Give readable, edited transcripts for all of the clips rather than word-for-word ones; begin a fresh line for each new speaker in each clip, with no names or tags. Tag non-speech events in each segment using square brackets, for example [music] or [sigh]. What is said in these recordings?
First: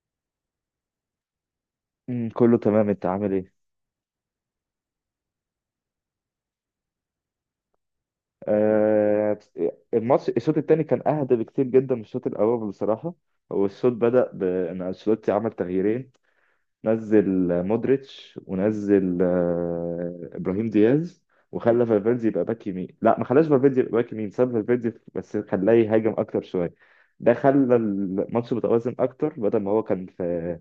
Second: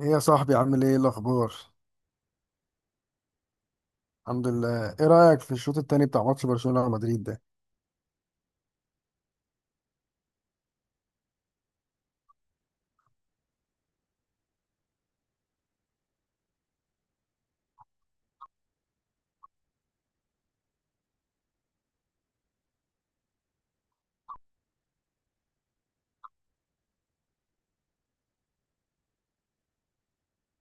ايه يا صاحبي، عامل ايه؟ إيه الاخبار؟
كله تمام، انت عامل ايه؟
الحمد لله. ايه رايك في الشوط التاني بتاع ماتش برشلونه ومدريد ده؟
آه. الماتش الشوط الثاني كان اهدى بكتير جدا من الشوط الاول بصراحه. والشوط بدأ بان انشيلوتي عمل تغييرين. نزل مودريتش، ونزل ابراهيم دياز، وخلى فالفيردي يبقى باك يمين. لا، ما خلاش فالفيردي يبقى باك يمين، ساب فالفيردي بس خلاه يهاجم اكتر شويه. ده خلى الماتش متوازن اكتر بدل ما هو كان في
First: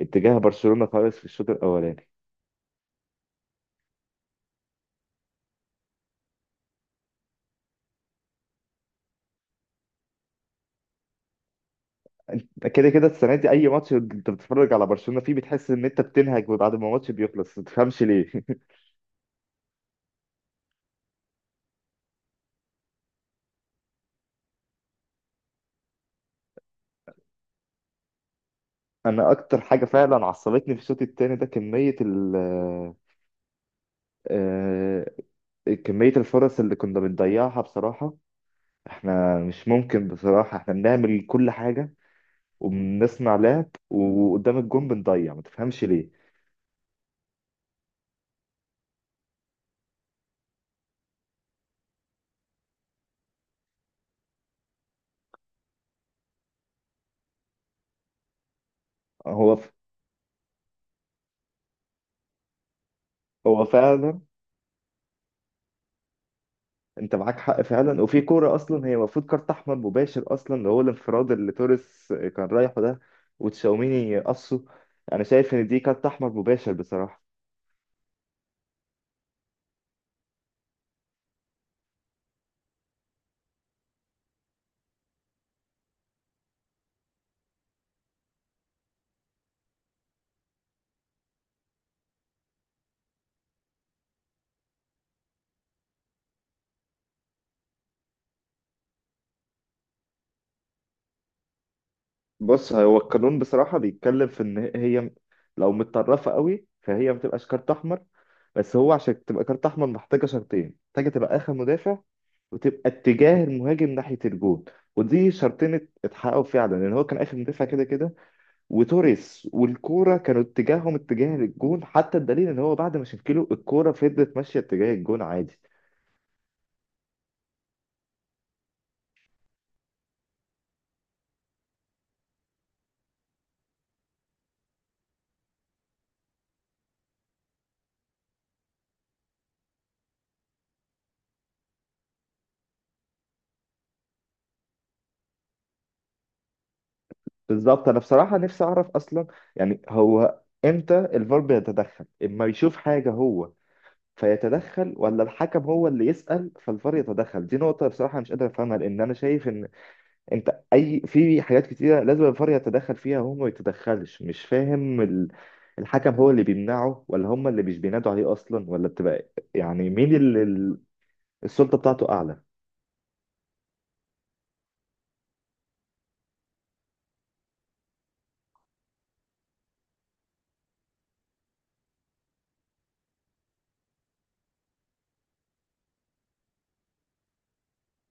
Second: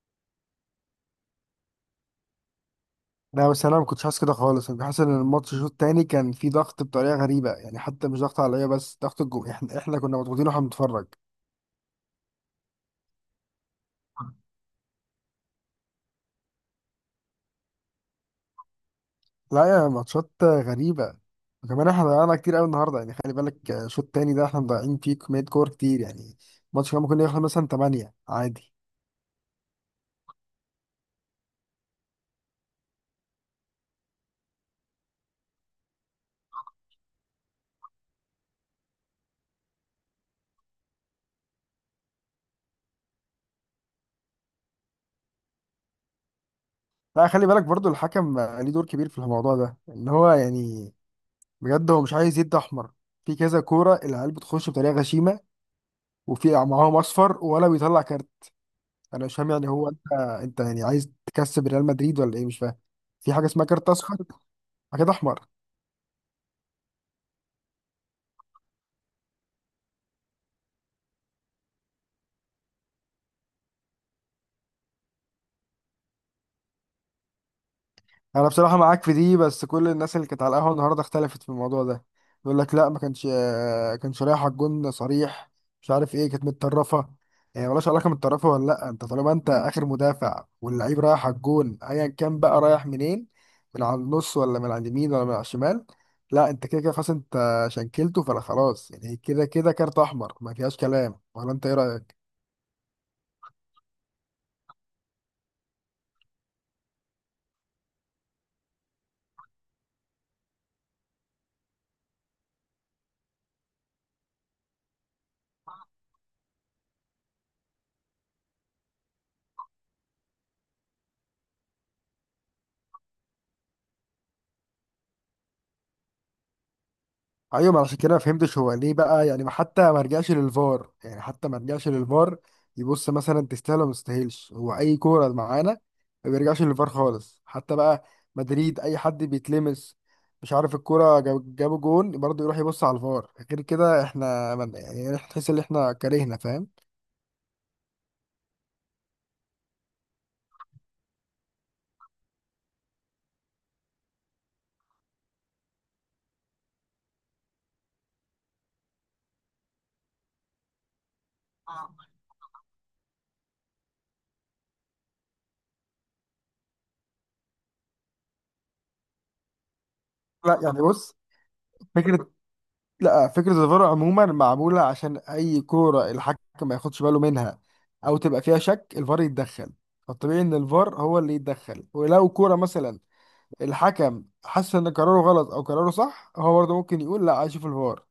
اتجاه برشلونه خالص في الشوط الاولاني.
لا بس انا ما كنتش حاسس كده خالص، انا كنت حاسس ان الماتش الشوط التاني كان فيه ضغط بطريقه غريبه يعني، حتى مش ضغط عليا بس ضغط الجو، احنا [laughs] احنا كنا مضغوطين واحنا بنتفرج.
كده كده السنه دي اي ماتش انت بتتفرج على برشلونه فيه بتحس ان انت بتنهج بعد ما الماتش بيخلص، ما تفهمش ليه.
لا يا ماتشات غريبه. وكمان احنا ضيعنا كتير قوي النهارده يعني، خلي بالك الشوط التاني ده احنا مضيعين فيه كميه كور كتير يعني. الماتش كان ممكن يخلص مثلا 8 عادي.
[laughs] انا اكتر حاجه فعلا عصبتني في الشوط الثاني ده كميه ال آه، آه، كميه الفرص اللي كنا بنضيعها بصراحه. احنا مش ممكن، بصراحه احنا بنعمل كل حاجه وبنصنع لعب وقدام الجون بنضيع، ما تفهمش ليه.
لا خلي بالك برضو، الحكم ليه دور كبير في الموضوع ده، ان هو يعني بجد هو مش عايز يدي احمر. في كذا كوره العيال بتخش بطريقه غشيمه، وفي معاهم اصفر ولا بيطلع كارت. انا مش فاهم
هو
يعني،
ف...
هو انت، انت يعني عايز تكسب ريال مدريد ولا ايه؟ مش فاهم. في حاجه
هو
اسمها كارت
فعلا
اصفر، حاجه احمر.
انت معاك حق فعلا. وفي كوره اصلا هي المفروض كارت احمر مباشر اصلا، اللي هو الانفراد اللي توريس كان رايحه ده وتشاوميني قصه. انا شايف ان دي كارت احمر مباشر بصراحه.
انا بصراحه معاك في دي، بس كل الناس اللي كانت على القهوه النهارده اختلفت في الموضوع ده. يقول لك لا ما كانش كانش رايح على الجون صريح، مش عارف ايه، كانت متطرفه. يعني ملهاش علاقه متطرفه ولا لا، انت طالما انت اخر مدافع واللعيب رايح على الجون ايا كان بقى رايح منين، من على النص ولا من على اليمين ولا من على الشمال، لا انت كده كده خلاص، انت شنكلته فلا خلاص يعني، كده كده كارت احمر ما فيهاش كلام. ولا انت ايه رايك؟
بص، هو القانون بصراحه بيتكلم في ان هي لو متطرفه قوي فهي ما تبقاش كارت احمر. بس هو عشان تبقى كارت احمر محتاجه شرطين: محتاجه تبقى اخر مدافع، وتبقى اتجاه المهاجم ناحيه الجون. ودي شرطين اتحققوا فعلا، لان هو كان اخر مدافع كده كده، وتوريس والكوره كانوا اتجاههم اتجاه للجون. حتى الدليل ان هو بعد ما شكله، الكوره فضلت ماشيه اتجاه الجون عادي.
ايوه، ما عشان كده ما فهمتش هو ليه بقى يعني، حتى ما رجعش للفار، يعني حتى ما رجعش للفار يبص مثلا تستاهل ولا ما تستاهلش. هو اي كوره معانا ما بيرجعش للفار خالص حتى بقى. مدريد اي حد بيتلمس، مش عارف، الكوره جابوا جون برضه يروح يبص على الفار. غير كده احنا من يعني، تحس ان احنا كرهنا، فاهم؟
بالظبط، انا بصراحه نفسي اعرف اصلا، يعني هو امتى الفار بيتدخل؟ اما يشوف حاجه هو فيتدخل، ولا الحكم هو اللي يسأل فالفار يتدخل؟ دي نقطة بصراحة مش قادر أفهمها، لأن أنا شايف إن أنت أي في حاجات كتيرة لازم الفار يتدخل فيها وهو ما يتدخلش. مش فاهم، الحكم هو اللي بيمنعه، ولا هم اللي مش بينادوا عليه أصلا، ولا بتبقى يعني مين
لا
اللي
يعني بص،
السلطة بتاعته
فكره،
أعلى؟
لا فكرة الفار عموما معمولة عشان أي كورة الحكم ما ياخدش باله منها أو تبقى فيها شك الفار يتدخل. فالطبيعي إن الفار هو اللي يتدخل، ولو كورة مثلا الحكم حس إن قراره غلط أو قراره صح، هو برضه ممكن يقول لا عايز أشوف الفار.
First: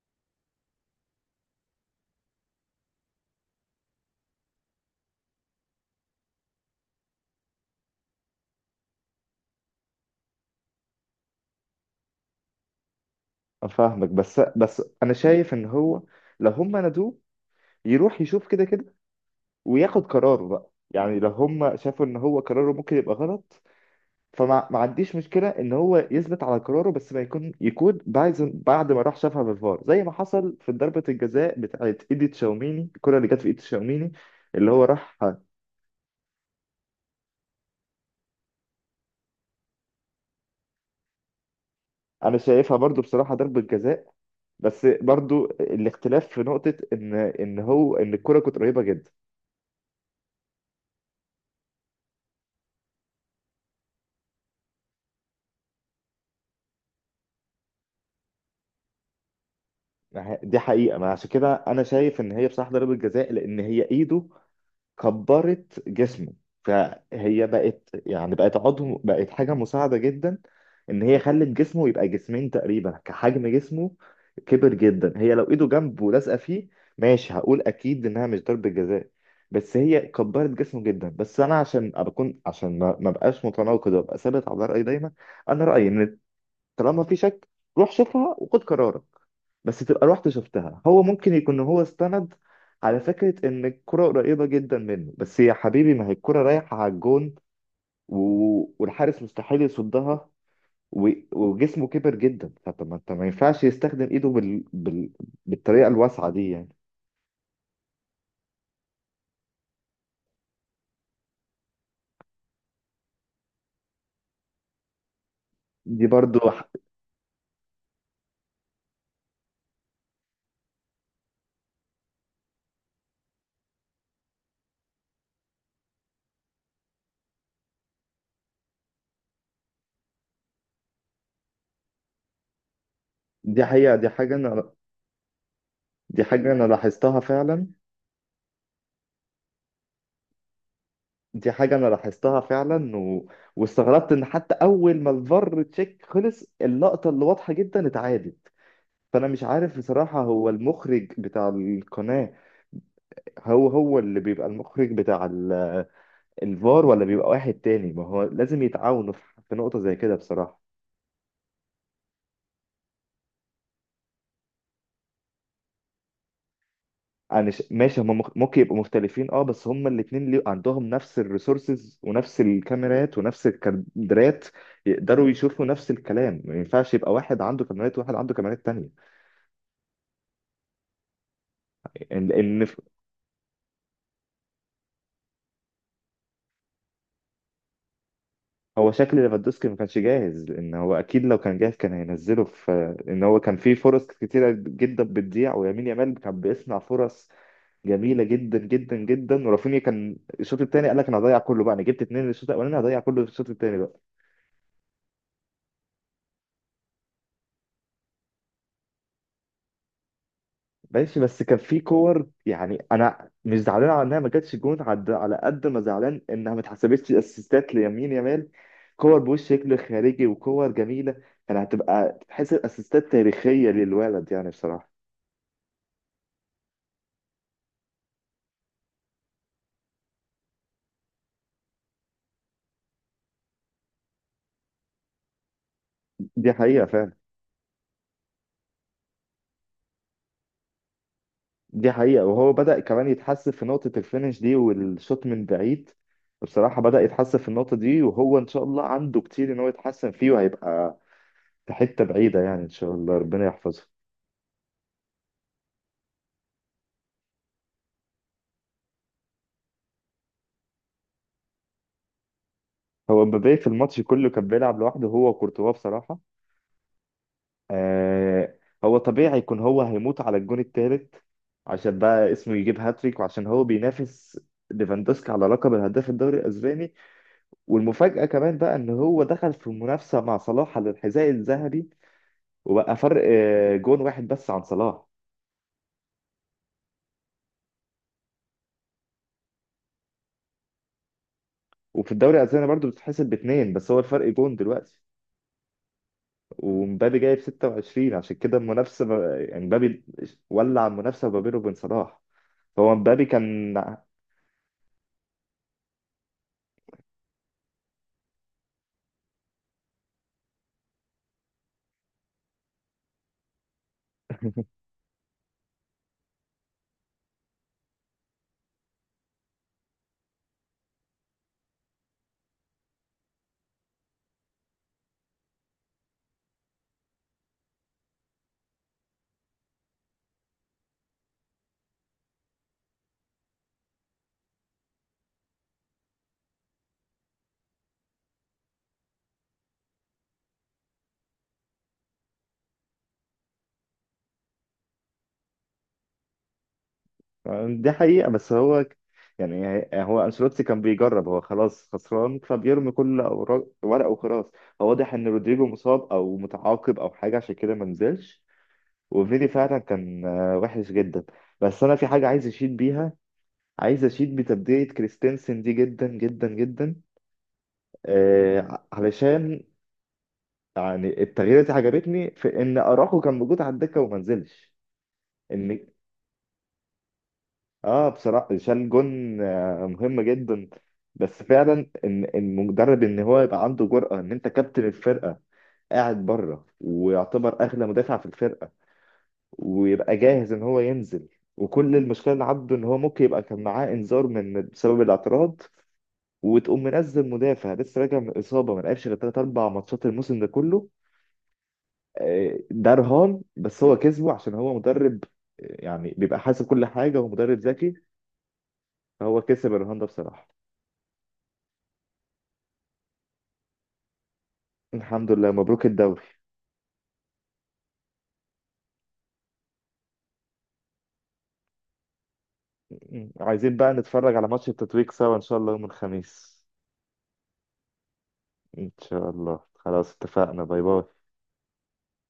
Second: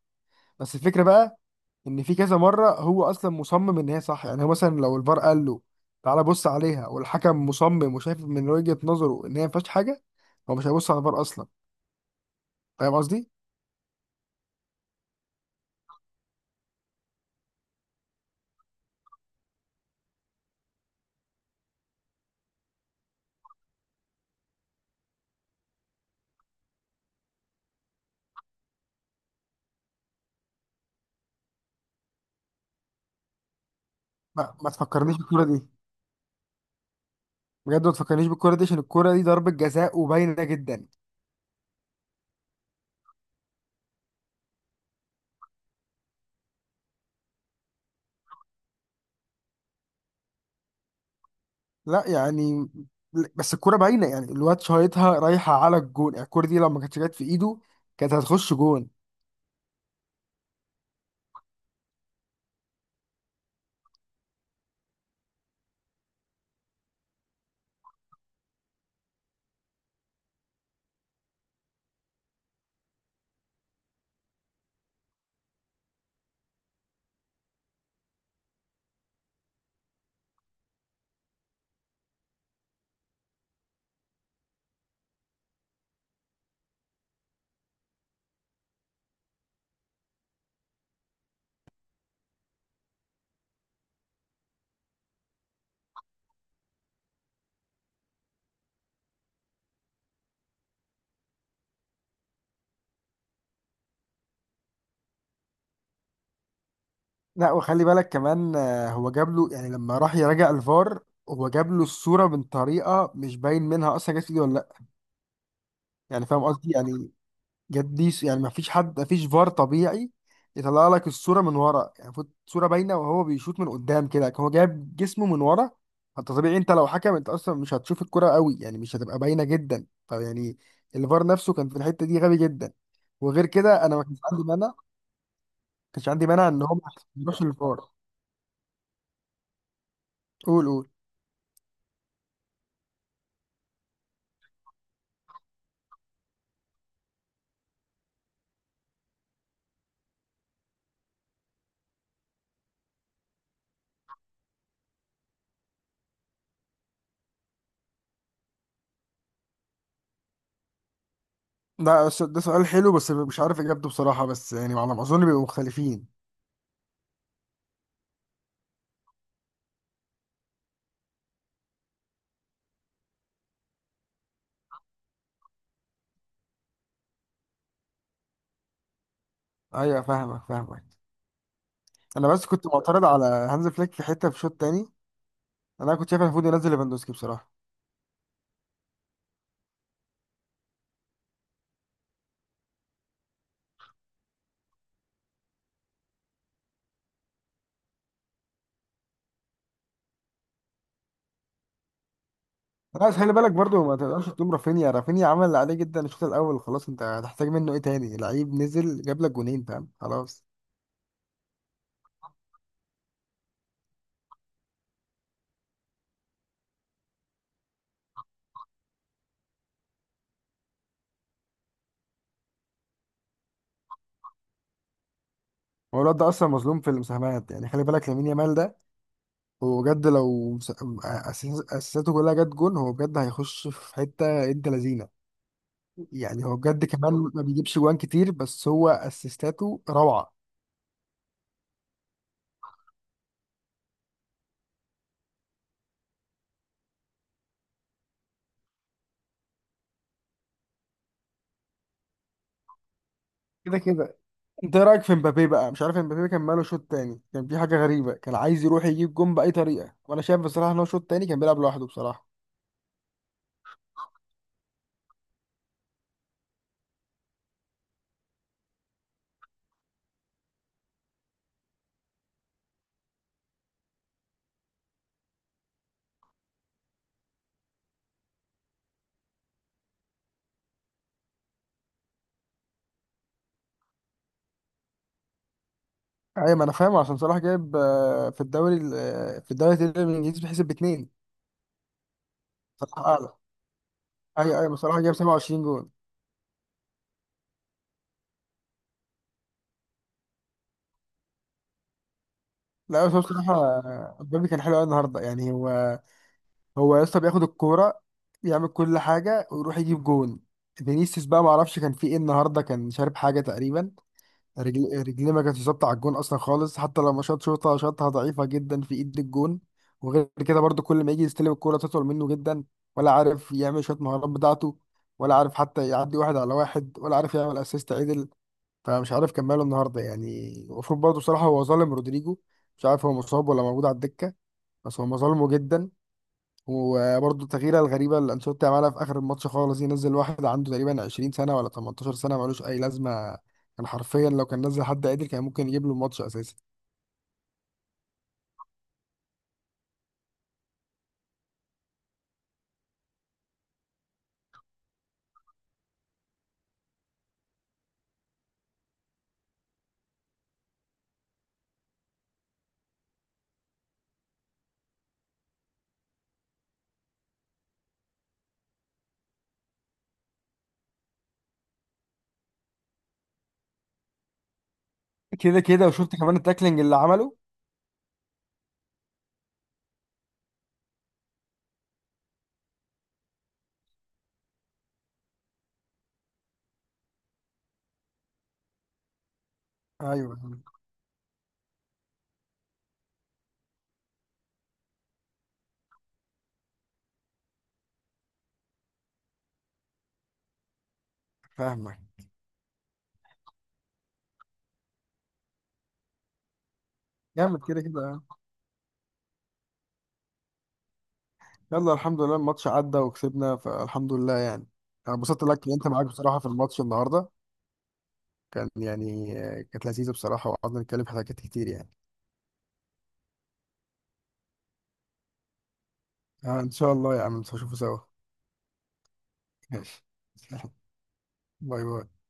بس الفكرة بقى، إن في كذا مرة هو أصلا مصمم إن هي صح، يعني هو مثلا لو الفار قال له تعالى بص عليها، والحكم مصمم وشايف من وجهة نظره إن هي ما فيهاش حاجة، هو مش هيبص على الفار أصلا. فاهم قصدي؟
أفهمك، بس أنا شايف إن هو لو هم نادوه يروح يشوف، كده كده وياخد قراره بقى. يعني لو هم شافوا إن هو قراره ممكن يبقى غلط، فما ما عنديش مشكلة إن هو يثبت على قراره، بس ما يكون بعد ما راح شافها بالفار، زي ما حصل في ضربة الجزاء بتاعت إيدي تشاوميني، الكرة اللي جت في إيدي تشاوميني
ما
اللي هو
تفكرنيش
راح.
الكورة دي، بجد ما تفكرنيش بالكرة دي، عشان الكرة دي ضربة جزاء وباينة جدا.
أنا شايفها برضو بصراحة ضربة جزاء، بس برضو الاختلاف في نقطة إن هو إن الكرة كانت قريبة جدا.
لا يعني، بس الكرة باينة يعني، الواد شايطها رايحة على الجون، يعني الكرة دي لو ما كانتش جت في ايده كانت هتخش جون.
دي حقيقة. ما عشان كده أنا شايف إن هي بصراحة ضربة جزاء، لأن هي إيده كبرت جسمه، فهي بقت يعني بقت عضو، بقت حاجة مساعدة جدا. إن هي خلت جسمه يبقى جسمين تقريبا، كحجم جسمه كبر جدا. هي لو إيده جنبه ولازقة فيه، ماشي، هقول أكيد إنها مش ضربة جزاء، بس هي كبرت جسمه جدا. بس أنا عشان أكون، عشان ما بقاش متناقض وأبقى ثابت على رأيي دايما، أنا رأيي إن طالما في شك، روح شوفها وخد قرارك. بس تبقى رحت شفتها. هو ممكن يكون هو استند على فكرة إن الكرة قريبة جدا منه، بس يا حبيبي ما هي الكرة رايحة على الجون و... والحارس مستحيل يصدها، وجسمه كبر جدا. فطب ما انت، ما ينفعش يستخدم ايده بالطريقة الواسعة دي يعني.
لا وخلي بالك كمان هو جاب له يعني لما راح يراجع الفار، هو جاب له الصورة من طريقة مش باين منها اصلا جت في ايده ولا لا.
دي
يعني
برضو
فاهم
ح-
قصدي يعني، يعني ما فيش حد، ما فيش فار طبيعي يطلع لك الصوره من ورا يعني، فوت صوره باينه وهو بيشوط من قدام كده، هو جايب جسمه من ورا. انت طبيعي انت لو حكم انت اصلا مش هتشوف الكرة قوي يعني، مش هتبقى باينه جدا فيعني، الفار نفسه كان في الحته دي غبي جدا. وغير
دي
كده انا
حقيقة
ما كانش عندي مانع، ما كانش
دي
عندي مانع
حاجة
ان
أنا
هو ما
لاحظتها
يروحش
فعلا.
للفار. قول قول.
دي حاجة أنا لاحظتها فعلا، واستغربت إن حتى أول ما الفار تشيك خلص، اللقطة اللي واضحة جدا اتعادت. فانا مش عارف بصراحة، هو المخرج بتاع القناة هو هو اللي بيبقى المخرج بتاع الفار، ولا بيبقى واحد تاني؟ ما هو لازم يتعاونوا في في نقطة زي كده بصراحة.
ده سؤال حلو بس مش عارف اجابته بصراحه، بس يعني على ما اظن بيبقوا مختلفين.
ماشي، هم ممكن يبقوا مختلفين، اه، بس هم الاتنين ليه عندهم نفس الريسورسز ونفس الكاميرات ونفس الكادرات يقدروا يشوفوا نفس الكلام. ما ينفعش يبقى واحد عنده كاميرات وواحد عنده كاميرات تانية،
ايوه فاهمك فاهمك.
لان
انا بس
لأن
كنت معترض على هانز فليك في حته في شوط تاني، انا كنت شايف المفروض ينزل ليفاندوسكي بصراحه.
هو شكل ليفاندوسكي ما كانش جاهز، لان هو اكيد لو كان جاهز كان هينزله في ان هو كان في فرص كتيره جدا بتضيع. ويمين يامال كان بيصنع فرص جميله جدا جدا جدا. ورافينيا كان الشوط الثاني قال لك انا هضيع كله بقى، انا جبت اتنين الشوط الاولاني، هضيع
لا بس
كله في
خلي
الشوط
بالك
الثاني
برضو، ما
بقى.
تقدرش تلوم رافينيا، رافينيا عمل اللي عليه جدا الشوط الاول، خلاص انت هتحتاج منه ايه تاني؟ لعيب نزل جاب لك جونين، فاهم؟ خلاص.
ماشي، بس كان في كور. يعني انا مش زعلان على انها ما جاتش جون على قد ما زعلان انها ما اتحسبتش اسيستات ليمين يامال. كور بوش شكل خارجي وكور جميله، كانت هتبقى تحس اسيستات تاريخيه للولد يعني بصراحه.
هو الواد ده اصلا مظلوم في المساهمات يعني، خلي بالك لامين يامال ده، هو بجد لو اساساته كلها جت جون هو بجد هيخش في حته انت لذينه. يعني
دي
هو
حقيقة
بجد
فعلا.
كمان ما بيجيبش جوان كتير، بس هو اسيستاته روعه.
دي حقيقة. وهو بدأ كمان يتحسن في نقطة الفينش دي والشوط من بعيد بصراحة، بدأ يتحسن في النقطة دي، وهو إن شاء الله عنده كتير إن هو يتحسن فيه وهيبقى في حتة بعيدة يعني إن شاء الله، ربنا
كده
يحفظه.
كده. انت ايه رايك في مبابي بقى؟ مش عارف، مبابي كان ماله شوط تاني؟ كان في حاجه غريبه، كان عايز يروح يجيب جون باي طريقه، وانا شايف بصراحه ان هو شوط تاني كان بيلعب لوحده بصراحه.
هو مبابي في الماتش كله كان بيلعب لوحده هو وكورتوا بصراحة. آه. هو طبيعي يكون هو هيموت على الجون التالت، عشان بقى اسمه يجيب هاتريك، وعشان هو بينافس ليفاندوسكي على لقب الهداف الدوري الأسباني. والمفاجأة كمان بقى إن هو دخل في منافسة مع صلاح على الحذاء الذهبي، وبقى فرق جون واحد بس عن صلاح.
ايوه، ما انا فاهم عشان صلاح جايب في الدوري ال- آه، في الدوري الانجليزي بيحسب باتنين.
وفي الدوري الأسباني برضو
صلاح
بتتحسب
اعلى.
باتنين، بس هو الفرق جون
ايوه ايوه صلاح
دلوقتي.
جايب 27 جون.
ومبابي جايب 26، عشان كده المنافسة يعني مبابي ولع المنافسة ما بينه وبين صلاح. هو
لا بس هو
مبابي
بصراحه
كان
مبابي كان حلو قوي النهارده يعني، هو هو يا اسطى بياخد الكوره يعمل كل حاجه ويروح يجيب جون. فينيسيوس بقى ما اعرفش كان في ايه النهارده، كان شارب حاجه تقريبا. رجليه ما كانتش ثابته على الجون اصلا خالص، حتى لما شاط شوطه شاطها ضعيفه جدا في ايد الجون. وغير كده برضو كل ما يجي يستلم الكوره تطول منه جدا، ولا عارف يعمل شويه مهارات بتاعته، ولا عارف حتى يعدي واحد على واحد، ولا عارف يعمل اسيست عدل. فمش عارف كان ماله النهارده يعني، المفروض برضو بصراحه، هو ظالم رودريجو. مش عارف هو مصاب ولا موجود على الدكه، بس هو ظالمه جدا. وبرضه التغييره الغريبه اللي انشيلوتي عملها في اخر الماتش خالص، ينزل واحد عنده تقريبا 20 سنه ولا 18 سنه، ملوش اي لازمه. كان حرفيا لو كان نزل حد قادر كان ممكن يجيب له الماتش اساسا.
دي حقيقة بس هو ك- يعني هو أنشيلوتي كان بيجرب، هو خلاص خسران فبيرمي كل ورقه وخلاص. هو واضح إن رودريجو مصاب أو متعاقب أو حاجة عشان كده ما نزلش. وفيدي فعلا كان وحش جدا. بس انا في حاجه عايز اشيد بيها، عايز اشيد بتبديه كريستنسن دي جدا جدا جدا. علشان يعني التغييرات دي عجبتني في ان اراخو كان موجود على الدكه وما نزلش.
كده
ان،
كده. وشفت كمان التاكلينج اللي عمله.
اه بصراحه شال جون آه مهم جدا. بس فعلا ان المدرب ان هو يبقى عنده جرأه ان انت كابتن الفرقه قاعد بره ويعتبر اغلى مدافع في الفرقه ويبقى
ايوه
جاهز ان هو ينزل، وكل المشكله اللي عنده ان هو ممكن يبقى كان معاه انذار من بسبب الاعتراض، وتقوم منزل مدافع لسه راجع من اصابه ما لعبش غير 3 4 ماتشات الموسم ده كله.
فاهمك.
ده رهان بس هو كسبه عشان هو مدرب يعني بيبقى حاسب كل حاجه ومدرب
جامد كده
ذكي.
كده.
فهو كسب الرهان ده بصراحه.
يلا الحمد لله الماتش عدى وكسبنا، فالحمد لله يعني. انا
الحمد
انبسطت
لله،
لك إن
مبروك
انت معاك
الدوري.
بصراحه في الماتش النهارده، كان يعني كانت لذيذه بصراحه وقعدنا نتكلم في حاجات كتير يعني.
عايزين بقى نتفرج على ماتش التتويج سوا ان شاء الله يوم الخميس.
آه ان شاء الله يا عم نشوفه سوا.
ان شاء الله،
ماشي.
خلاص اتفقنا،
[laughs]
باي باي.
باي باي.